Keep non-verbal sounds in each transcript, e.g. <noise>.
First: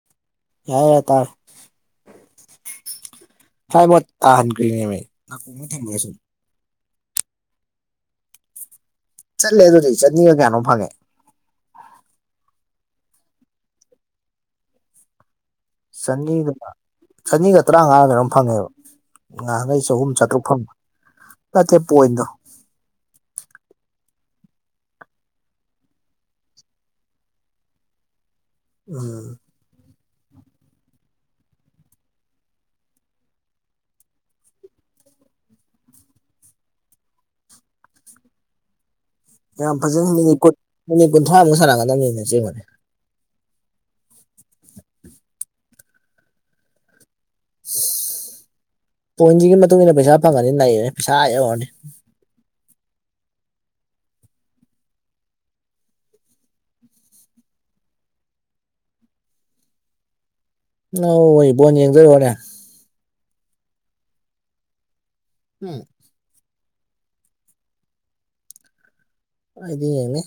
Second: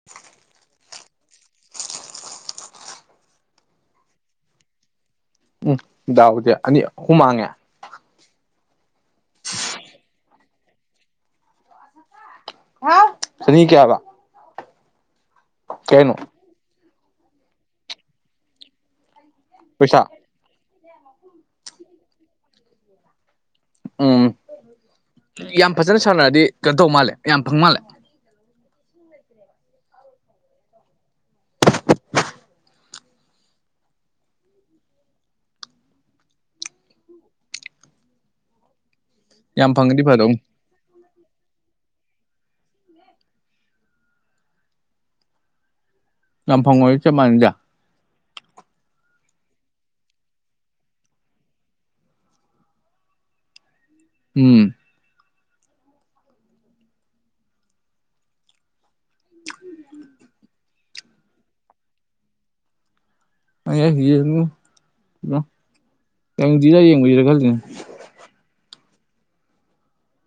<unintelligible> ꯌꯥꯏ ꯌꯥ ꯇꯔ ꯐꯥꯏꯕ <unintelligible> ꯎꯝꯗꯥꯎꯗꯦ ꯑꯅꯤ ꯍꯨꯃꯥꯡꯉꯦ ꯆꯠꯂꯦ ꯑꯗꯨꯗꯤ ꯆꯠꯅꯤꯒ ꯀꯌꯥꯅꯣ ꯐꯪꯉꯦ <unintelligible> ꯀꯦꯌꯥꯕ ꯆꯅꯤꯒ ꯆꯅꯤꯒ ꯇꯔꯥꯉꯥꯗꯔꯝ ꯐꯪꯉꯦꯕ ꯉꯍꯪꯡꯒꯩ ꯄꯩꯁꯥ ꯆꯍꯨꯝ ꯆꯥꯇ꯭ꯔꯨꯛ ꯐꯪꯕ <unintelligible> ꯄꯣꯏꯟꯗꯣ ꯎꯝ ꯌꯥꯝ ꯐꯖꯅ ꯁꯥꯟꯅꯔꯗꯤ ꯀꯩꯅꯣ ꯇꯧ ꯃꯥꯜꯂꯦ ꯌꯥꯝ ꯐꯪ ꯃꯥꯜꯂꯦ ꯎꯝ ꯌꯥꯝ ꯐꯪꯉꯗꯤ ꯐꯖꯅ ꯐꯗꯧꯅꯤ ꯃꯤꯅꯤꯠ ꯀꯨꯟ ꯃꯤꯅꯤꯠ ꯀꯨꯟꯊ꯭ꯔꯥꯃꯨꯛ ꯁ ꯁꯥꯔꯛꯒꯗꯕꯅꯤꯅ ꯆꯦꯡꯕꯅꯦ ꯌꯥꯝꯐꯪ ꯑꯣꯏ ꯆꯞ ꯃꯥꯟꯅꯩꯗ ꯕ‌ꯣꯟꯁꯤꯒꯤ ꯃꯇꯨꯡꯏꯟꯅ ꯄꯩꯁꯥ ꯐꯪꯉꯗꯤ ꯅꯩꯔ‌ꯣ ꯄꯩꯁꯥ ꯑꯑ ꯌꯩꯔꯅꯤ ꯎꯝ ꯑꯪ ꯋꯣꯏ ꯕꯣꯟ ꯌꯦꯡꯗ‌ꯣꯏꯑ‌ꯣꯏꯔ‌ꯦ <unintelligible> ꯎꯝ <unintelligible> ꯑ‌ꯩꯗꯤ ꯌꯦꯡꯅꯤ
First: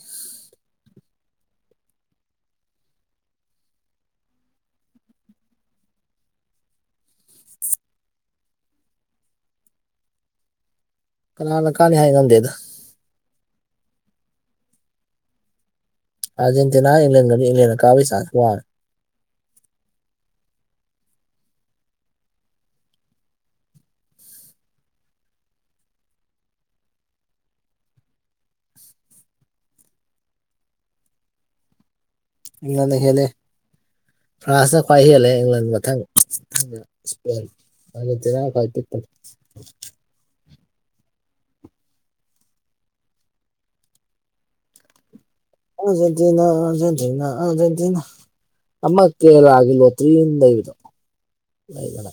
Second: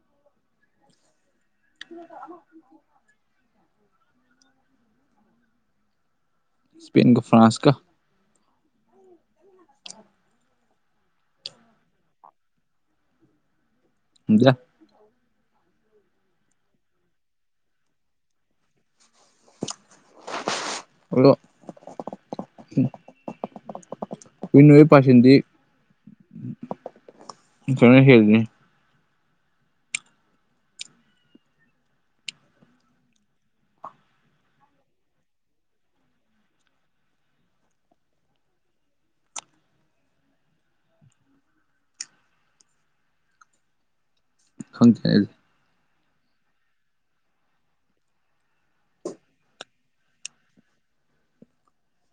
<unintelligible> ꯁꯄꯦꯟꯒ ꯐ꯭ꯔꯥꯟꯁꯀ ꯀꯅꯥꯅ ꯀꯥꯟꯅꯤ ꯍꯥꯏ ꯉꯝꯗꯦꯗ <unintelligible> ꯑꯔꯖꯦꯟꯇꯤꯅꯥ ꯏꯪꯂ ꯏꯪꯂꯜꯅ ꯀꯥꯕꯩ ꯆꯥꯖ ꯍꯜꯂꯣ ꯑꯝ ꯋꯤꯟ ꯑꯣꯏꯕꯩ ꯄꯔꯁꯦꯟꯗꯤ ꯖꯨꯔꯜꯒꯈꯦꯅꯤ ꯅ ꯍꯦꯜꯂꯦ ꯐ꯭ꯔꯥꯟꯁꯅ ꯈ꯭ꯋꯥꯏ ꯍꯦꯜꯂꯦ ꯏꯪꯪꯂ ꯃꯊꯪ ꯁꯄ ꯍ ꯆꯅꯥ ꯀꯥꯏꯄꯤ ꯇ ꯈꯪꯗꯦꯅꯦ ꯑꯗꯨ ꯑꯥꯔꯖꯦꯟꯇꯤꯅꯥ ꯑꯥꯔꯖꯦꯟꯇꯤꯅꯥ ꯑꯥꯔꯖꯦꯟꯇꯤꯅꯥ ꯑꯥꯔꯖꯦꯟꯇꯤꯅꯥ ꯑꯃ ꯀꯦꯔꯂꯒꯤ ꯂ‌ꯣ ꯇꯔꯤꯟ ꯂꯩꯕꯗ‌ꯣ ꯂꯩꯗꯅ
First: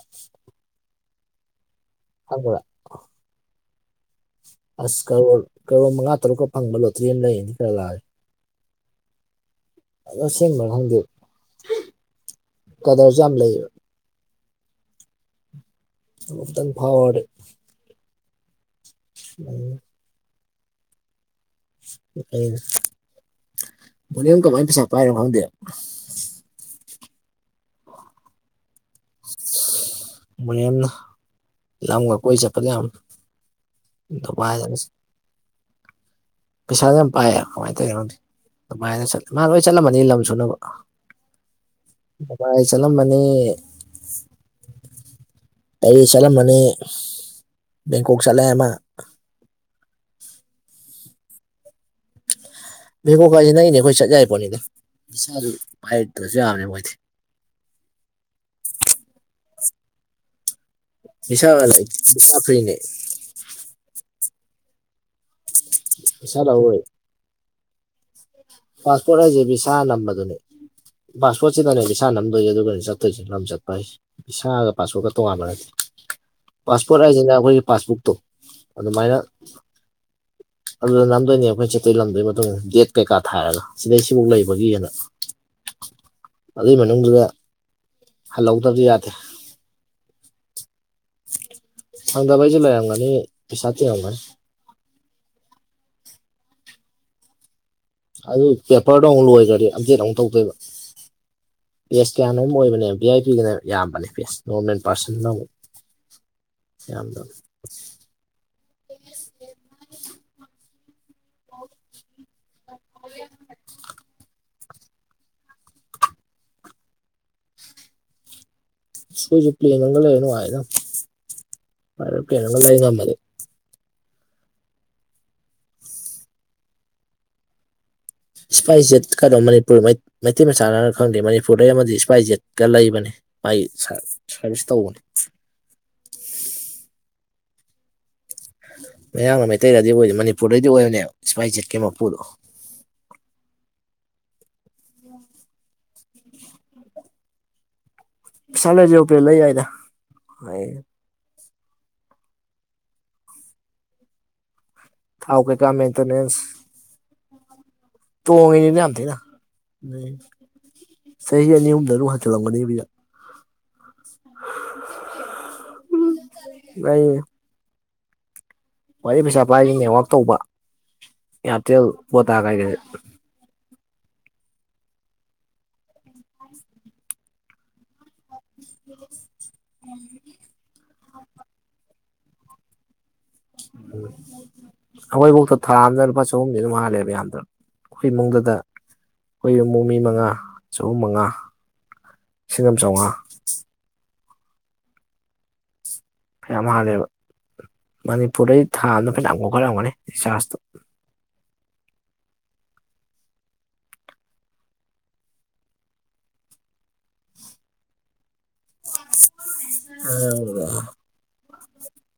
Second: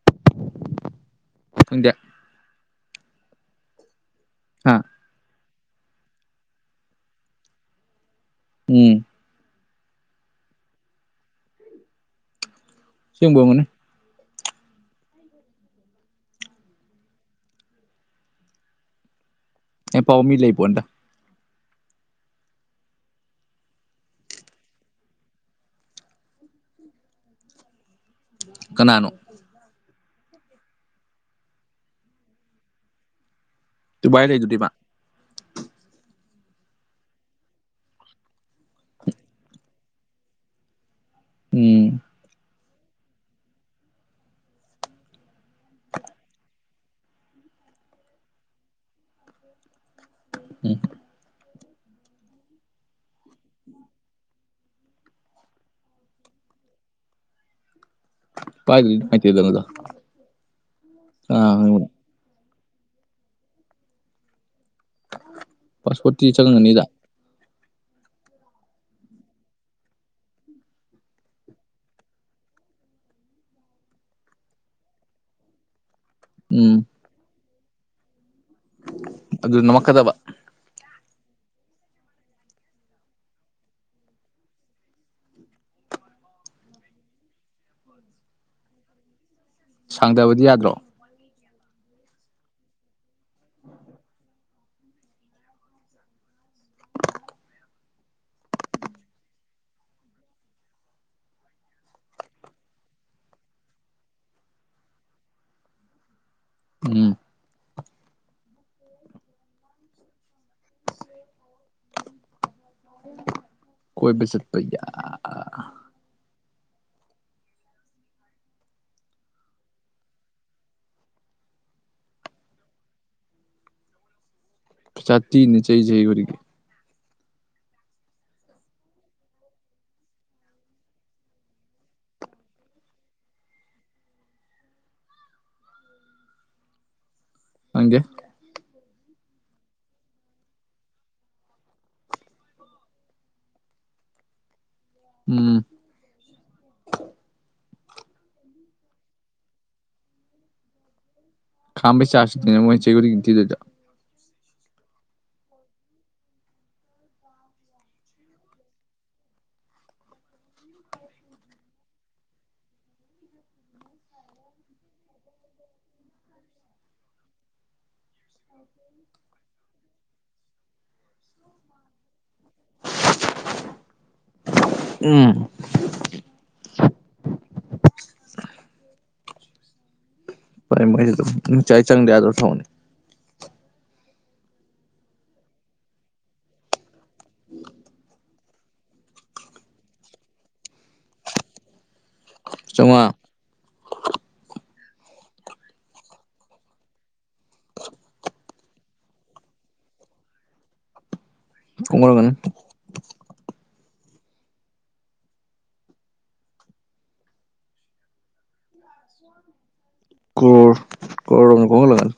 ꯈꯪꯗꯦ ꯈꯪꯕ꯭ꯔ ꯍꯥ ꯑꯁ ꯀꯔꯣꯔ ꯀꯔꯣꯔ ꯃꯉꯥ ꯇꯔꯨꯛꯀ ꯐꯪꯕ ꯂꯣꯇ꯭ꯔꯤ ꯑꯃ ꯂꯩꯔꯤꯗꯤ ꯈꯔ ꯂꯥꯛꯑꯦ ꯎꯝ ꯑꯁꯦꯡꯕꯅ ꯈꯪꯗꯦꯕ ꯀꯂꯔꯁꯨ ꯌꯥꯝ ꯁꯦꯡꯕ ꯑꯣꯏꯔꯝꯒꯅꯤ ꯂꯩꯌꯦꯕ ꯅꯣꯡꯃꯇꯪ ꯐꯥꯎꯔꯗꯤ ꯎꯝ ꯑꯦ ꯄꯥꯎ ꯃꯤ ꯂꯩꯕꯣꯟꯗ ꯕꯣꯅꯤꯝ ꯀꯃꯥꯏꯅ ꯄꯩꯁꯥ ꯄꯥꯏꯔꯣ ꯈꯪꯗꯦꯕ ꯀꯅꯥꯅꯣ ꯕꯣꯅꯤꯌꯝ ꯗꯣ ꯂꯝꯒ ꯀꯣꯏ ꯆꯠꯄꯅꯦ ꯌꯥꯝ ꯗꯨꯕꯥꯏ ꯂꯩꯗꯨꯗꯤ ꯃꯥ ꯗꯨꯕꯥꯏꯒ ꯄꯩꯁꯥꯁꯨ ꯌꯥꯝ ꯄꯥꯏꯌꯦꯕ ꯀꯃꯥꯏꯅ ꯇꯧꯋꯔꯣꯝ ꯑꯗꯨꯃꯥꯏꯅ ꯆꯠꯂ ꯃꯥ ꯂꯣꯏ ꯆꯠꯂꯝꯃꯅꯤ ꯂꯝ ꯁꯨꯅꯕ ꯎꯝ ꯗꯨꯕꯥꯏ ꯆꯠꯂꯝꯃꯅꯤ ꯑꯩ ꯆꯠꯂꯝꯃꯅꯤ ꯕꯦꯡꯀꯣꯛ ꯆꯠꯂꯦ ꯑꯃ ꯎꯝ ꯚꯦꯕꯣꯀꯥꯏꯁꯤꯅ ꯑꯩꯅꯦ ꯑꯩꯈꯣꯏ ꯆꯠ ꯌꯥꯏ ꯄꯣꯠꯅꯤꯅꯦ ꯏꯁꯁꯥꯁꯨ ꯄꯥꯏꯔꯗ꯭ꯔꯁꯨ ꯌꯥꯝꯅꯦ ꯃꯣꯏꯗꯤ ꯄꯥꯏꯗꯗꯤ ꯅꯨꯡꯉꯥꯏꯇ‌ꯦꯗ ꯃꯗꯨ <unintelligible> ꯐꯔꯤꯅꯦ ꯄꯁ ꯐꯇꯤ ꯚꯤꯁꯥ ꯂꯧꯔꯣꯏ ꯆꯪꯅꯤꯗ ꯄꯥꯁꯄꯣꯔꯠ ꯍꯥꯏꯁꯦ ꯕꯤꯁꯥ ꯅꯝꯕꯗꯨꯅꯦ ꯄꯥꯁꯄꯣꯔꯠꯁꯤꯗꯅꯦ ꯕꯤꯁꯥ ꯅꯝꯗꯣꯏꯁꯦ ꯑꯗꯨꯒꯅꯦ ꯆꯠꯇꯣꯏꯁꯤꯅ ꯂꯝ ꯆꯠꯄ ꯍꯥꯏꯁꯦ ꯕꯤꯁꯥꯒ ꯄꯥꯁꯄꯣꯠꯒ ꯇ‌ꯣꯉꯥꯟꯕ ꯅꯠꯇꯦ ꯎꯝ ꯄꯥꯁꯄꯣꯔꯠ ꯍꯥꯏꯁꯤꯅ ꯑꯩꯈꯣꯏꯒꯤ ꯄꯥꯁꯕꯨꯛꯇꯣ ꯑꯗꯨꯃꯥꯏꯅ ꯑꯗꯨ ꯅꯝꯃꯛꯀꯗꯕ ꯑꯗꯨꯗ ꯅꯝꯗꯣꯏꯅꯦ ꯑꯩꯈꯣꯏ ꯆꯠꯇ‌ꯣꯏ ꯂꯝꯗꯨꯏ ꯃꯇꯨꯡ ꯏꯟꯅ ꯗꯦꯠ ꯀꯩꯀꯥ ꯊꯥꯔꯒ ꯁꯤꯗꯩ ꯁꯤꯐꯥꯎ ꯂꯩꯕꯒꯤꯅ ꯑꯗꯨꯏ ꯃꯅꯨꯡꯗꯨꯗ ꯍꯜꯍꯧꯗꯕꯗꯤ ꯌꯥꯗꯦ ꯁꯥꯡꯗꯕꯗꯤ ꯌꯥꯗ꯭ꯔꯣ ꯍꯟꯗꯕꯩꯁꯨ ꯂꯩꯔꯝꯒꯅꯤ ꯄꯩꯁ ꯇꯤꯡꯉꯝ ꯒꯅꯤ ꯑꯗꯨ ꯄꯦꯄꯔꯗꯣ ꯑꯃꯨꯛ ꯂꯣꯏꯈ꯭ꯔꯗꯤ ꯑꯝꯗꯦꯠ ꯑꯃꯨꯛ ꯇꯧꯗꯣꯏꯕ ꯄꯦꯁ ꯀꯌꯥꯅꯣꯝ ꯑꯣꯏꯕꯅꯦꯕ ꯚꯤ ꯑꯥꯏ ꯄꯤ ꯒꯤꯅ ꯌꯥꯝꯕꯅꯦ ꯄꯦꯁ ꯅꯣꯔꯃꯦꯜ ꯄꯥꯔꯁꯟ ꯒꯤꯅ ꯑꯃꯨꯛ ꯎꯝ ꯌꯥꯝꯗ ꯀꯣꯏꯕ ꯆꯠꯄ ꯌꯥ ꯁꯣꯏꯁꯨꯦ ꯄ꯭ꯂꯦꯒ ꯂꯩꯅꯅꯨꯡ ꯍꯥꯏ ꯅ ꯄ꯭ꯂꯦꯅꯒ ꯂꯩ ꯉꯝꯃꯗꯤ ꯆꯥꯇꯤꯅꯤ ꯆꯩ ꯆꯩ ꯈꯨꯗꯤꯡꯒꯤ ꯏꯁꯄꯥꯏꯁ ꯖꯦꯠ ꯀꯥꯗꯣ ꯃꯅꯤꯄꯨꯔ ꯃꯩ ꯃꯩꯇꯩ ꯃꯆꯥꯅꯅ ꯈꯪꯗꯦ ꯃꯅꯤꯄꯨꯔꯗ ꯑꯃꯗꯤ ꯏꯁꯄꯥꯏꯁ ꯖꯦꯠꯀ ꯂꯩꯕꯅꯤ ꯃꯥꯒꯤ ꯁꯥꯔꯕꯤꯁ ꯇꯧꯕꯅꯦ ꯈꯪꯗꯦ ꯃꯌꯥꯝꯅ ꯃꯩꯇꯩꯗꯗꯤ ꯑꯣꯏ ꯃꯅꯤꯄꯨꯔꯗꯩꯗꯤ ꯑꯣꯏꯕꯅꯦꯕ ꯏꯁꯄꯥꯏꯁ ꯖꯤꯠꯀꯤ ꯃꯄꯨꯗꯣ ꯎꯝ <unintelligible> ꯂꯩ ꯌꯥꯏꯗ ꯈꯝꯕꯩ ꯆꯥꯔꯁ ꯇꯨꯅꯦ ꯃꯣꯏ ꯆꯌꯣꯜꯒꯤ ꯊꯤꯗꯣꯏꯗꯣ ꯊꯧꯎ ꯀꯩꯀꯥ ꯃꯦꯟꯇꯦꯅꯦꯟꯁ ꯇꯣꯡꯉꯤꯅꯤꯗ ꯌꯥꯝ ꯊꯤꯅ ꯅꯣꯏ ꯆꯍꯤ ꯑꯅꯤ ꯑꯍꯨꯝꯗ ꯑꯗꯨꯛ ꯍꯟꯖꯤꯜꯂꯝꯒꯅꯤ <unintelligible> ꯉꯩ ꯈꯋ꯭ꯥꯏꯗꯩꯩ ꯄꯩꯁꯥ ꯄꯥꯏꯔꯤ ꯅꯦꯠꯋꯥꯛ ꯇꯧꯕ ꯏꯌꯥꯔꯇꯦꯜ ꯕꯣꯇꯥ ꯒꯥꯏꯁꯦ ꯎꯝ <unintelligible> ꯍꯣꯏ ꯃꯣꯏꯗꯤ ꯑꯗꯨꯝ ꯅꯨꯡꯆꯥꯏ ꯆꯪꯗ ꯌꯥꯗꯕ ꯁꯨꯝ ꯎꯝ ꯑꯩꯈꯣꯏꯕꯥꯎꯇ ꯊꯥ ꯑꯃꯗ ꯂꯨꯄꯥ ꯆꯍꯨꯝꯗꯤ ꯑꯗꯨꯝ ꯍꯟꯂꯦꯕ ꯌꯥꯝꯗ꯭ꯔꯕꯗ ꯑꯩꯈꯣꯏ ꯏꯃꯨꯡꯗꯗ ꯑꯩꯈꯣꯏ ꯏꯃꯨꯡ ꯃꯤ ꯃꯉꯥ ꯆꯍꯨꯝ ꯃꯉꯥ ꯂꯤꯁꯤꯡ ꯑꯃ ꯆꯧꯉꯥ ꯐꯅꯌꯥꯝ ꯍꯜꯂꯦꯕ ꯃꯅꯤꯄꯨꯔꯗꯩ ꯊꯥ ꯑꯃꯥꯗ ꯐꯅꯌꯥꯝ ꯀꯣꯠꯈꯠꯂꯝꯒꯅꯤ ꯔꯤꯆꯥꯔꯖꯇ ꯈꯣꯝꯒꯠꯂꯝꯒꯅꯤ <unintelligible> ꯀꯣꯔ ꯀꯣꯔ ꯒꯨꯝꯕꯥ ꯈꯣꯝꯒꯠꯂꯝꯒꯅꯤ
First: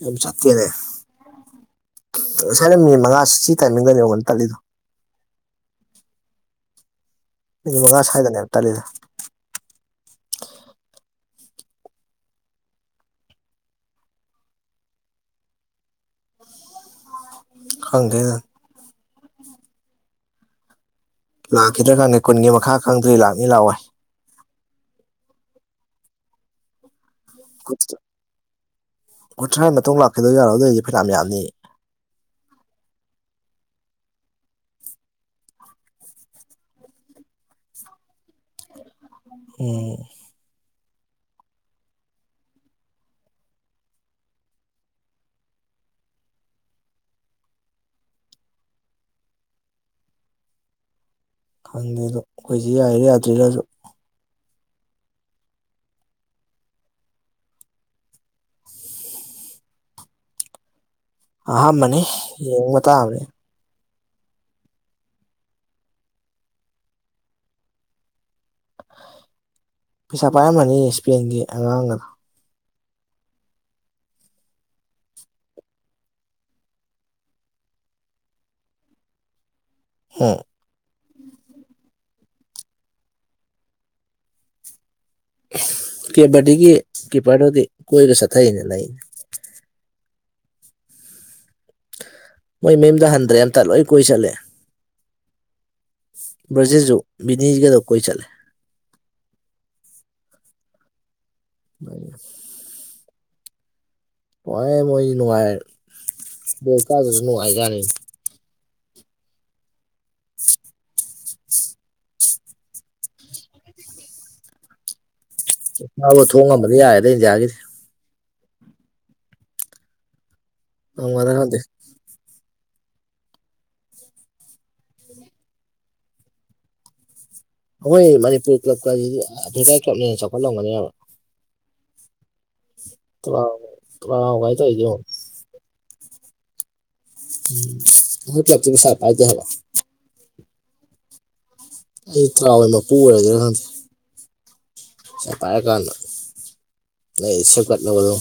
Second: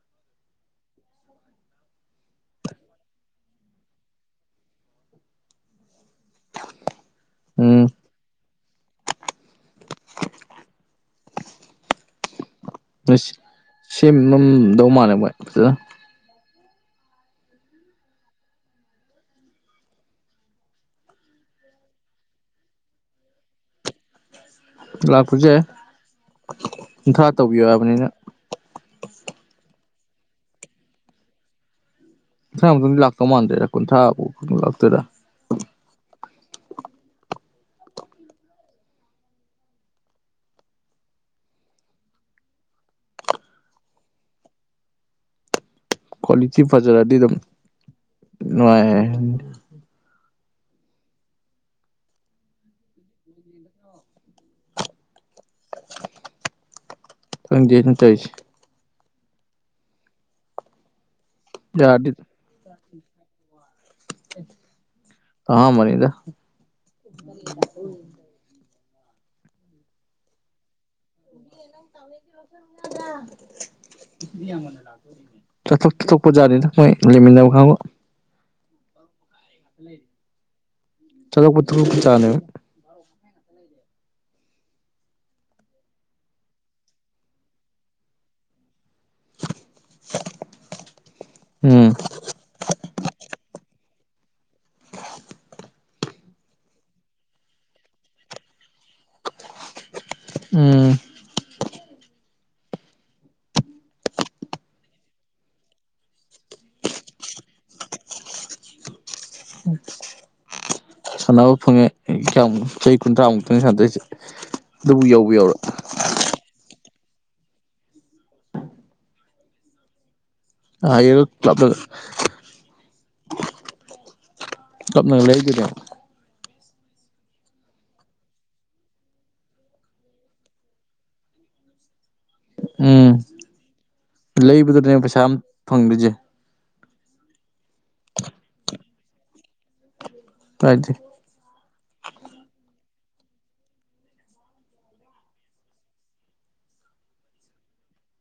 ꯌꯨꯝ ꯆꯠꯇꯔꯦ ꯑꯁ ꯉꯁꯥꯏꯅ ꯃꯤꯅꯤꯠ ꯃꯉꯥ ꯁꯤ ꯇꯥꯏꯃꯤꯡꯗꯅꯤꯕ ꯀꯣꯜ ꯇꯠꯂꯤꯗꯣ ꯃꯤꯅꯤꯠ ꯎꯝ ꯃꯉꯥ ꯁꯥꯏꯗꯅꯦꯕ ꯇꯜꯂꯤꯗ ꯁꯦꯝꯃꯝꯗꯧ ꯃꯥꯜꯂꯦ ꯃꯣꯏ ꯈꯪꯗꯦ ꯂꯥꯛꯈꯤꯗ꯭ꯔꯥ ꯈꯪꯗꯦ ꯀꯨꯟꯒꯤ ꯃꯈꯥ ꯈꯪꯗ꯭ꯔꯤ ꯂꯥꯛꯅꯤ ꯂꯥꯛꯑꯣꯏ ꯂꯥꯛꯄꯁꯨ ꯌꯥꯏ ꯀꯨꯟꯊ꯭ꯔꯥ ꯇꯧꯕꯤꯌꯣ ꯍꯥꯏꯕꯅꯤꯅ ꯀꯨꯟꯊꯔꯥ ꯃꯇꯨꯡ ꯂꯥꯛꯈꯤꯗꯣꯏ ꯖꯠꯂꯣ ꯑꯗꯣꯏꯗꯤ ꯐꯅꯌꯥꯝ ꯌꯥꯝꯅꯤꯅꯦ ꯀꯨꯟꯊꯔꯥ ꯃꯇꯨꯡꯗꯤ ꯂꯥꯛꯇꯧ ꯃꯥꯟꯗꯔ꯭ꯦꯗ ꯀꯨꯟꯊꯔꯥ ꯐꯥꯎꯕ ꯂꯥꯛꯇꯣꯏꯔꯥ ꯎꯝ ꯀ꯭ꯋꯥꯂꯤꯇꯤ ꯐꯖꯔꯗꯤ ꯑꯗꯨꯝ ꯅꯨꯡꯉꯥꯏꯌꯦ ꯈꯪꯗꯦ ꯑꯗꯣ ꯑꯩꯈꯣꯏꯁꯦ ꯌꯥꯏꯔ ꯌꯥꯗ꯭ꯔꯤꯔꯁꯨ ꯈꯪꯗꯦꯅꯦ ꯇꯧꯏꯁꯦ ꯑꯍꯝꯕꯅꯤ ꯌꯥꯔꯗꯤ ꯌꯦꯡꯕ ꯇꯥꯕꯅꯦ ꯑꯍꯟꯕꯅꯤꯗ ꯎꯝ ꯌꯥꯏꯌꯦ ꯄꯩꯁꯥ ꯄꯥꯏꯔꯝꯃꯅꯤ ꯏꯁꯄꯦꯟꯒꯤ ꯑꯉꯥꯡꯒꯗ ꯗꯥ ꯆꯣꯛ ꯇꯣꯛꯄꯅꯤꯦꯅꯣꯏ ꯂꯦꯃꯤꯗꯕ ꯈꯕꯣ ꯂꯩ ꯍ ꯁꯖꯄꯇꯜ ꯄ ꯄꯨꯖꯥꯅ ꯑꯣꯏꯦ ꯀꯦꯕꯗꯤꯒꯤ ꯀꯤꯞꯄꯔꯗꯨꯗꯤ ꯀꯣꯏꯔ ꯆꯠꯊꯩꯅ ꯂꯩꯅꯦ ꯎꯝ ꯃꯣꯏ ꯃꯌꯨꯝꯗ ꯍꯟꯗ꯭ꯔꯦ ꯑꯝꯇ ꯂꯣꯏ ꯀꯣꯏ ꯆꯠꯂꯦ ꯕꯥꯔꯖꯤꯜ ꯁꯨ ꯕꯤꯅꯤꯁꯒꯔꯗ ꯀꯣꯏ ꯆꯠꯂꯦ ꯎꯝ <unintelligible> ꯅꯨꯡꯉꯥꯏ ꯃꯣꯏ ꯅꯨꯡꯉꯥꯏ <unintelligible> ꯀꯥꯗꯔꯁꯨ ꯅꯨꯡꯉꯥꯏ ꯖꯠꯅꯤ ꯁꯥꯟꯅꯕ ꯐꯪꯉꯦ ꯀꯌꯥꯝꯕꯨ ꯆꯍꯤ ꯀꯨꯟꯊ꯭ꯔꯥꯃꯨꯛꯇꯪꯅꯦ ꯁꯥꯟꯅꯥꯗꯣꯏꯁꯦ ꯑꯗꯨꯕꯨ ꯌꯧꯕꯨ ꯌꯧꯔꯛ ꯊꯣꯡꯉꯝꯕꯗꯤ ꯌꯥꯏꯔꯦꯗ ꯑꯩꯗꯤ ꯌꯥꯔꯅꯤ ꯑꯌꯨꯛ ꯉꯝꯒꯗ꯭ꯔ ꯈꯪꯗꯦ ꯇꯞꯅꯥ ꯇꯞꯅ ꯂꯩꯒꯤꯗ ꯑꯩꯈꯣꯏ ꯃꯅꯤꯄꯨꯔ ꯀ꯭ꯂꯕꯀꯁꯤꯗꯤ ꯑꯐꯔ꯭ꯤꯀꯥ ꯀ꯭ꯂꯕꯅ ꯍꯦꯟꯅ ꯆꯥꯎꯈꯠꯂꯝꯒꯅꯦꯕ ꯎꯝ ꯇ꯭ꯔꯥꯎꯒꯥꯏ ꯇꯧꯔꯤꯗꯣ ꯌꯦꯡꯉꯣ ꯂꯩꯕꯗꯨꯅꯦ ꯄꯩꯁꯥ ꯑꯃꯝ ꯐꯪꯗ꯭ꯣꯏꯁꯦ ꯎꯝ ꯍ ꯂꯇꯃꯤ ꯁꯔ ꯄꯥꯏꯗꯦ ꯍꯕ <unintelligible> ꯇꯗꯤ ꯑꯩ ꯇꯔꯥ ꯍꯋꯥꯏ ꯃꯄꯨ ꯑꯣꯏꯔꯗꯔꯥ ꯍꯪ ꯆ ꯄ ꯀꯥꯟꯁꯅꯣ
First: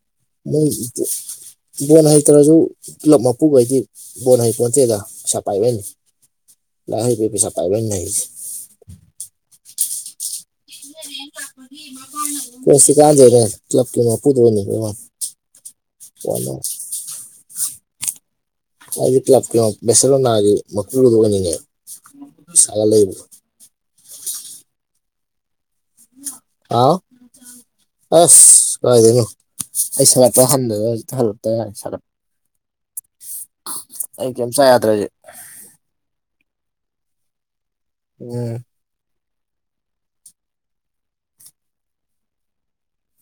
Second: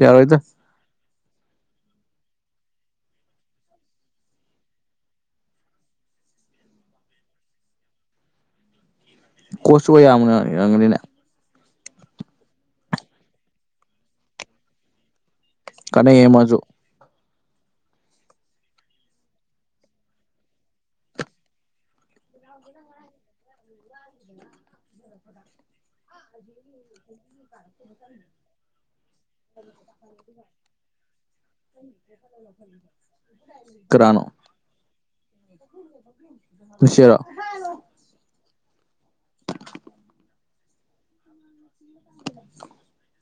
ꯌꯥꯌꯥꯔ ꯑꯣꯏꯗ ꯎ ꯕꯣꯣꯟ ꯍꯩꯇ꯭ꯔꯁꯨ ꯄꯨꯂꯞ ꯃꯄꯨꯈꯩꯗꯤ ꯕꯣꯜ ꯍꯩꯄꯣꯟꯇꯦꯗ ꯄꯩꯁꯥ ꯄꯥꯏꯕꯩꯅꯤ ꯂꯥꯛ ꯍꯕꯤ ꯄꯩꯁꯥ ꯄꯥꯏꯕꯅꯦ ꯀꯁꯨ ꯀꯣ ꯌꯥ ꯑꯅ ꯄꯁ ꯀꯥꯖ ꯂꯞꯀꯤꯄꯨꯗꯅꯤ ꯀ ꯀꯅꯤ ꯑꯦꯃꯁꯨ ꯑꯩꯗꯤ ꯀ꯭ꯂꯕꯀꯤ ꯕꯦꯁꯂꯣꯅꯥꯒꯤ ꯃꯨꯗ ꯑꯣꯏꯅꯤꯅꯦ ꯏꯁꯥꯒ ꯂꯩꯕ <inaudible> <inaudible> ꯑꯥꯎ ꯑꯦꯁ ꯀꯗꯅꯨ ꯑꯩ ꯁꯥꯒꯠꯄ ꯍꯟꯗꯗꯅ ꯍꯧꯖꯤꯛꯇ ꯍꯜꯂꯄ ꯌꯥꯔꯦ ꯁꯥꯒꯠꯄ ꯑꯩ ꯀꯦꯝꯁ ꯌꯥꯗ꯭ꯔꯖꯤꯦ ꯇꯁꯤꯔ ꯎꯝ <inaudible>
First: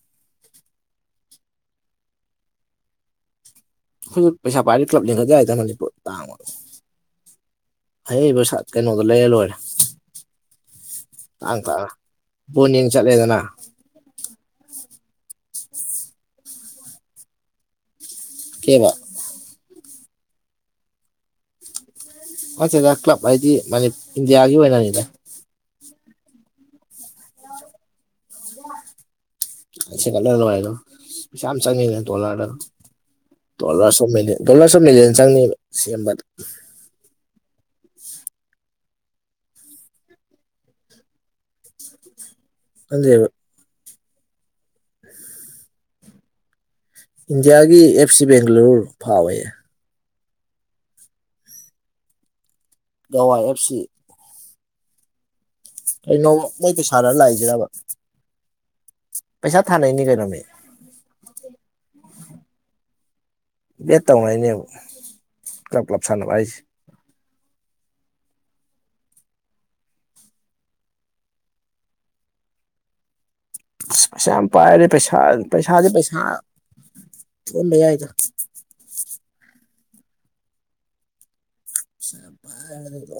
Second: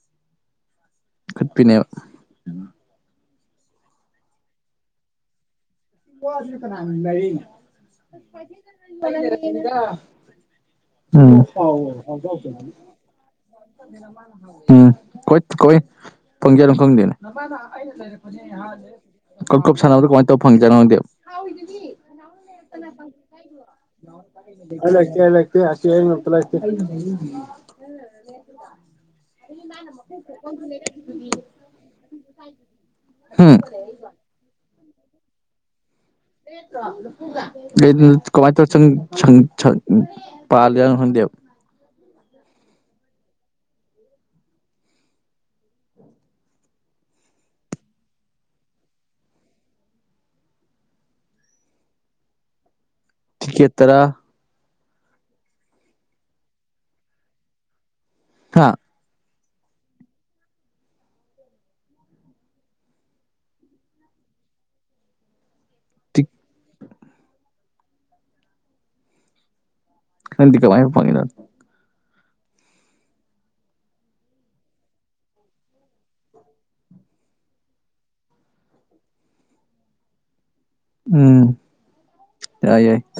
ꯈꯠꯄꯤꯅꯦ ꯍꯧꯖꯤꯛ ꯄꯩꯁꯥ ꯄꯥꯏꯔꯦ ꯀ꯭ꯂꯕ ꯂꯤꯡꯒꯗ ꯌꯥ ꯍꯥꯏꯦ ꯃꯅꯤꯄꯨꯔ ꯇꯥꯡꯕ ꯑꯍꯩꯕ ꯁꯥ ꯀꯩꯅꯣꯗꯣ ꯂꯩꯔ ꯂꯣꯏꯔꯦ ꯀꯅꯗ ꯍ ꯍ ꯍ ꯍ ꯄꯣꯟ ꯌꯦꯡ ꯆꯠꯂꯦꯗꯅ ꯎꯝꯣꯏ ꯀꯣꯏ ꯐꯪꯖ ꯑꯗꯨꯝ ꯈꯪꯗꯦꯅꯦ ꯀꯦꯕ ꯀꯣꯏ ꯀꯞ ꯁꯥꯟꯅꯕꯅꯣ ꯀꯃꯥꯏꯅ ꯇꯧꯕ ꯐꯪꯉ ꯆꯦꯠꯅ ꯈꯪꯗꯦꯕ ꯅꯠꯇꯦꯗ ꯀ꯭ꯂꯕ ꯍꯥꯏꯗꯤ ꯃꯅꯤ ꯏꯟꯗꯤꯌꯥꯒꯤ ꯑꯣꯏꯅꯅꯤꯗ ꯑꯂꯒ ꯑꯂꯒ ꯍꯥꯁꯤ ꯌꯥꯛꯇꯂꯦ ꯀꯂꯔ ꯂꯅꯨꯡ ꯌꯥꯝ ꯆꯪꯉꯅꯦ ꯍꯝ ꯗꯣꯂꯗꯔ <unintelligible> ꯀꯩꯅꯣ ꯀꯃꯥꯏ ꯇꯣ ꯆꯪꯪ ꯄꯥꯔ ꯍꯪꯗ ꯈꯪꯗ꯭ꯔꯦꯗ ꯏꯟꯗꯤꯌꯥꯒꯤ ꯑꯦꯞ ꯁꯤ ꯕꯦꯡꯒꯂꯨꯔ ꯐꯥꯎꯋꯦ ꯥꯎꯏ ꯑꯦꯞ ꯇꯤꯛꯀꯦꯠ ꯁꯤ ꯇꯔꯥ ꯀꯩꯅꯣꯃ ꯃꯣꯏ ꯄꯩꯁꯥꯗ ꯂꯥꯛꯏꯁꯤꯔꯕ ꯍꯥ ꯄꯩꯁꯥ ꯊꯥꯅꯩꯅꯤ ꯀꯩꯅꯣ ꯃꯤ ꯕꯦꯠ ꯇꯧꯅꯥꯏꯅꯦꯕ ꯀ꯭ꯂꯞ ꯀ꯭ꯂꯞ ꯁꯥꯟꯅꯕ ꯍꯥꯏꯁꯦ ꯅꯪꯗꯤ ꯀꯃꯥꯏ ꯐꯪꯏꯕ ꯑ ꯄꯩꯁꯥ ꯌꯥꯝ ꯄꯥꯏꯔꯦ ꯄꯩꯁꯥ ꯄꯩꯁꯥꯁꯦ ꯄꯩꯁꯥ ꯑꯣꯟꯕ ꯌꯥꯏꯗ ꯎꯝ ꯆꯄ ꯌꯥꯏ ꯌꯥꯏ ꯑꯗꯨꯣ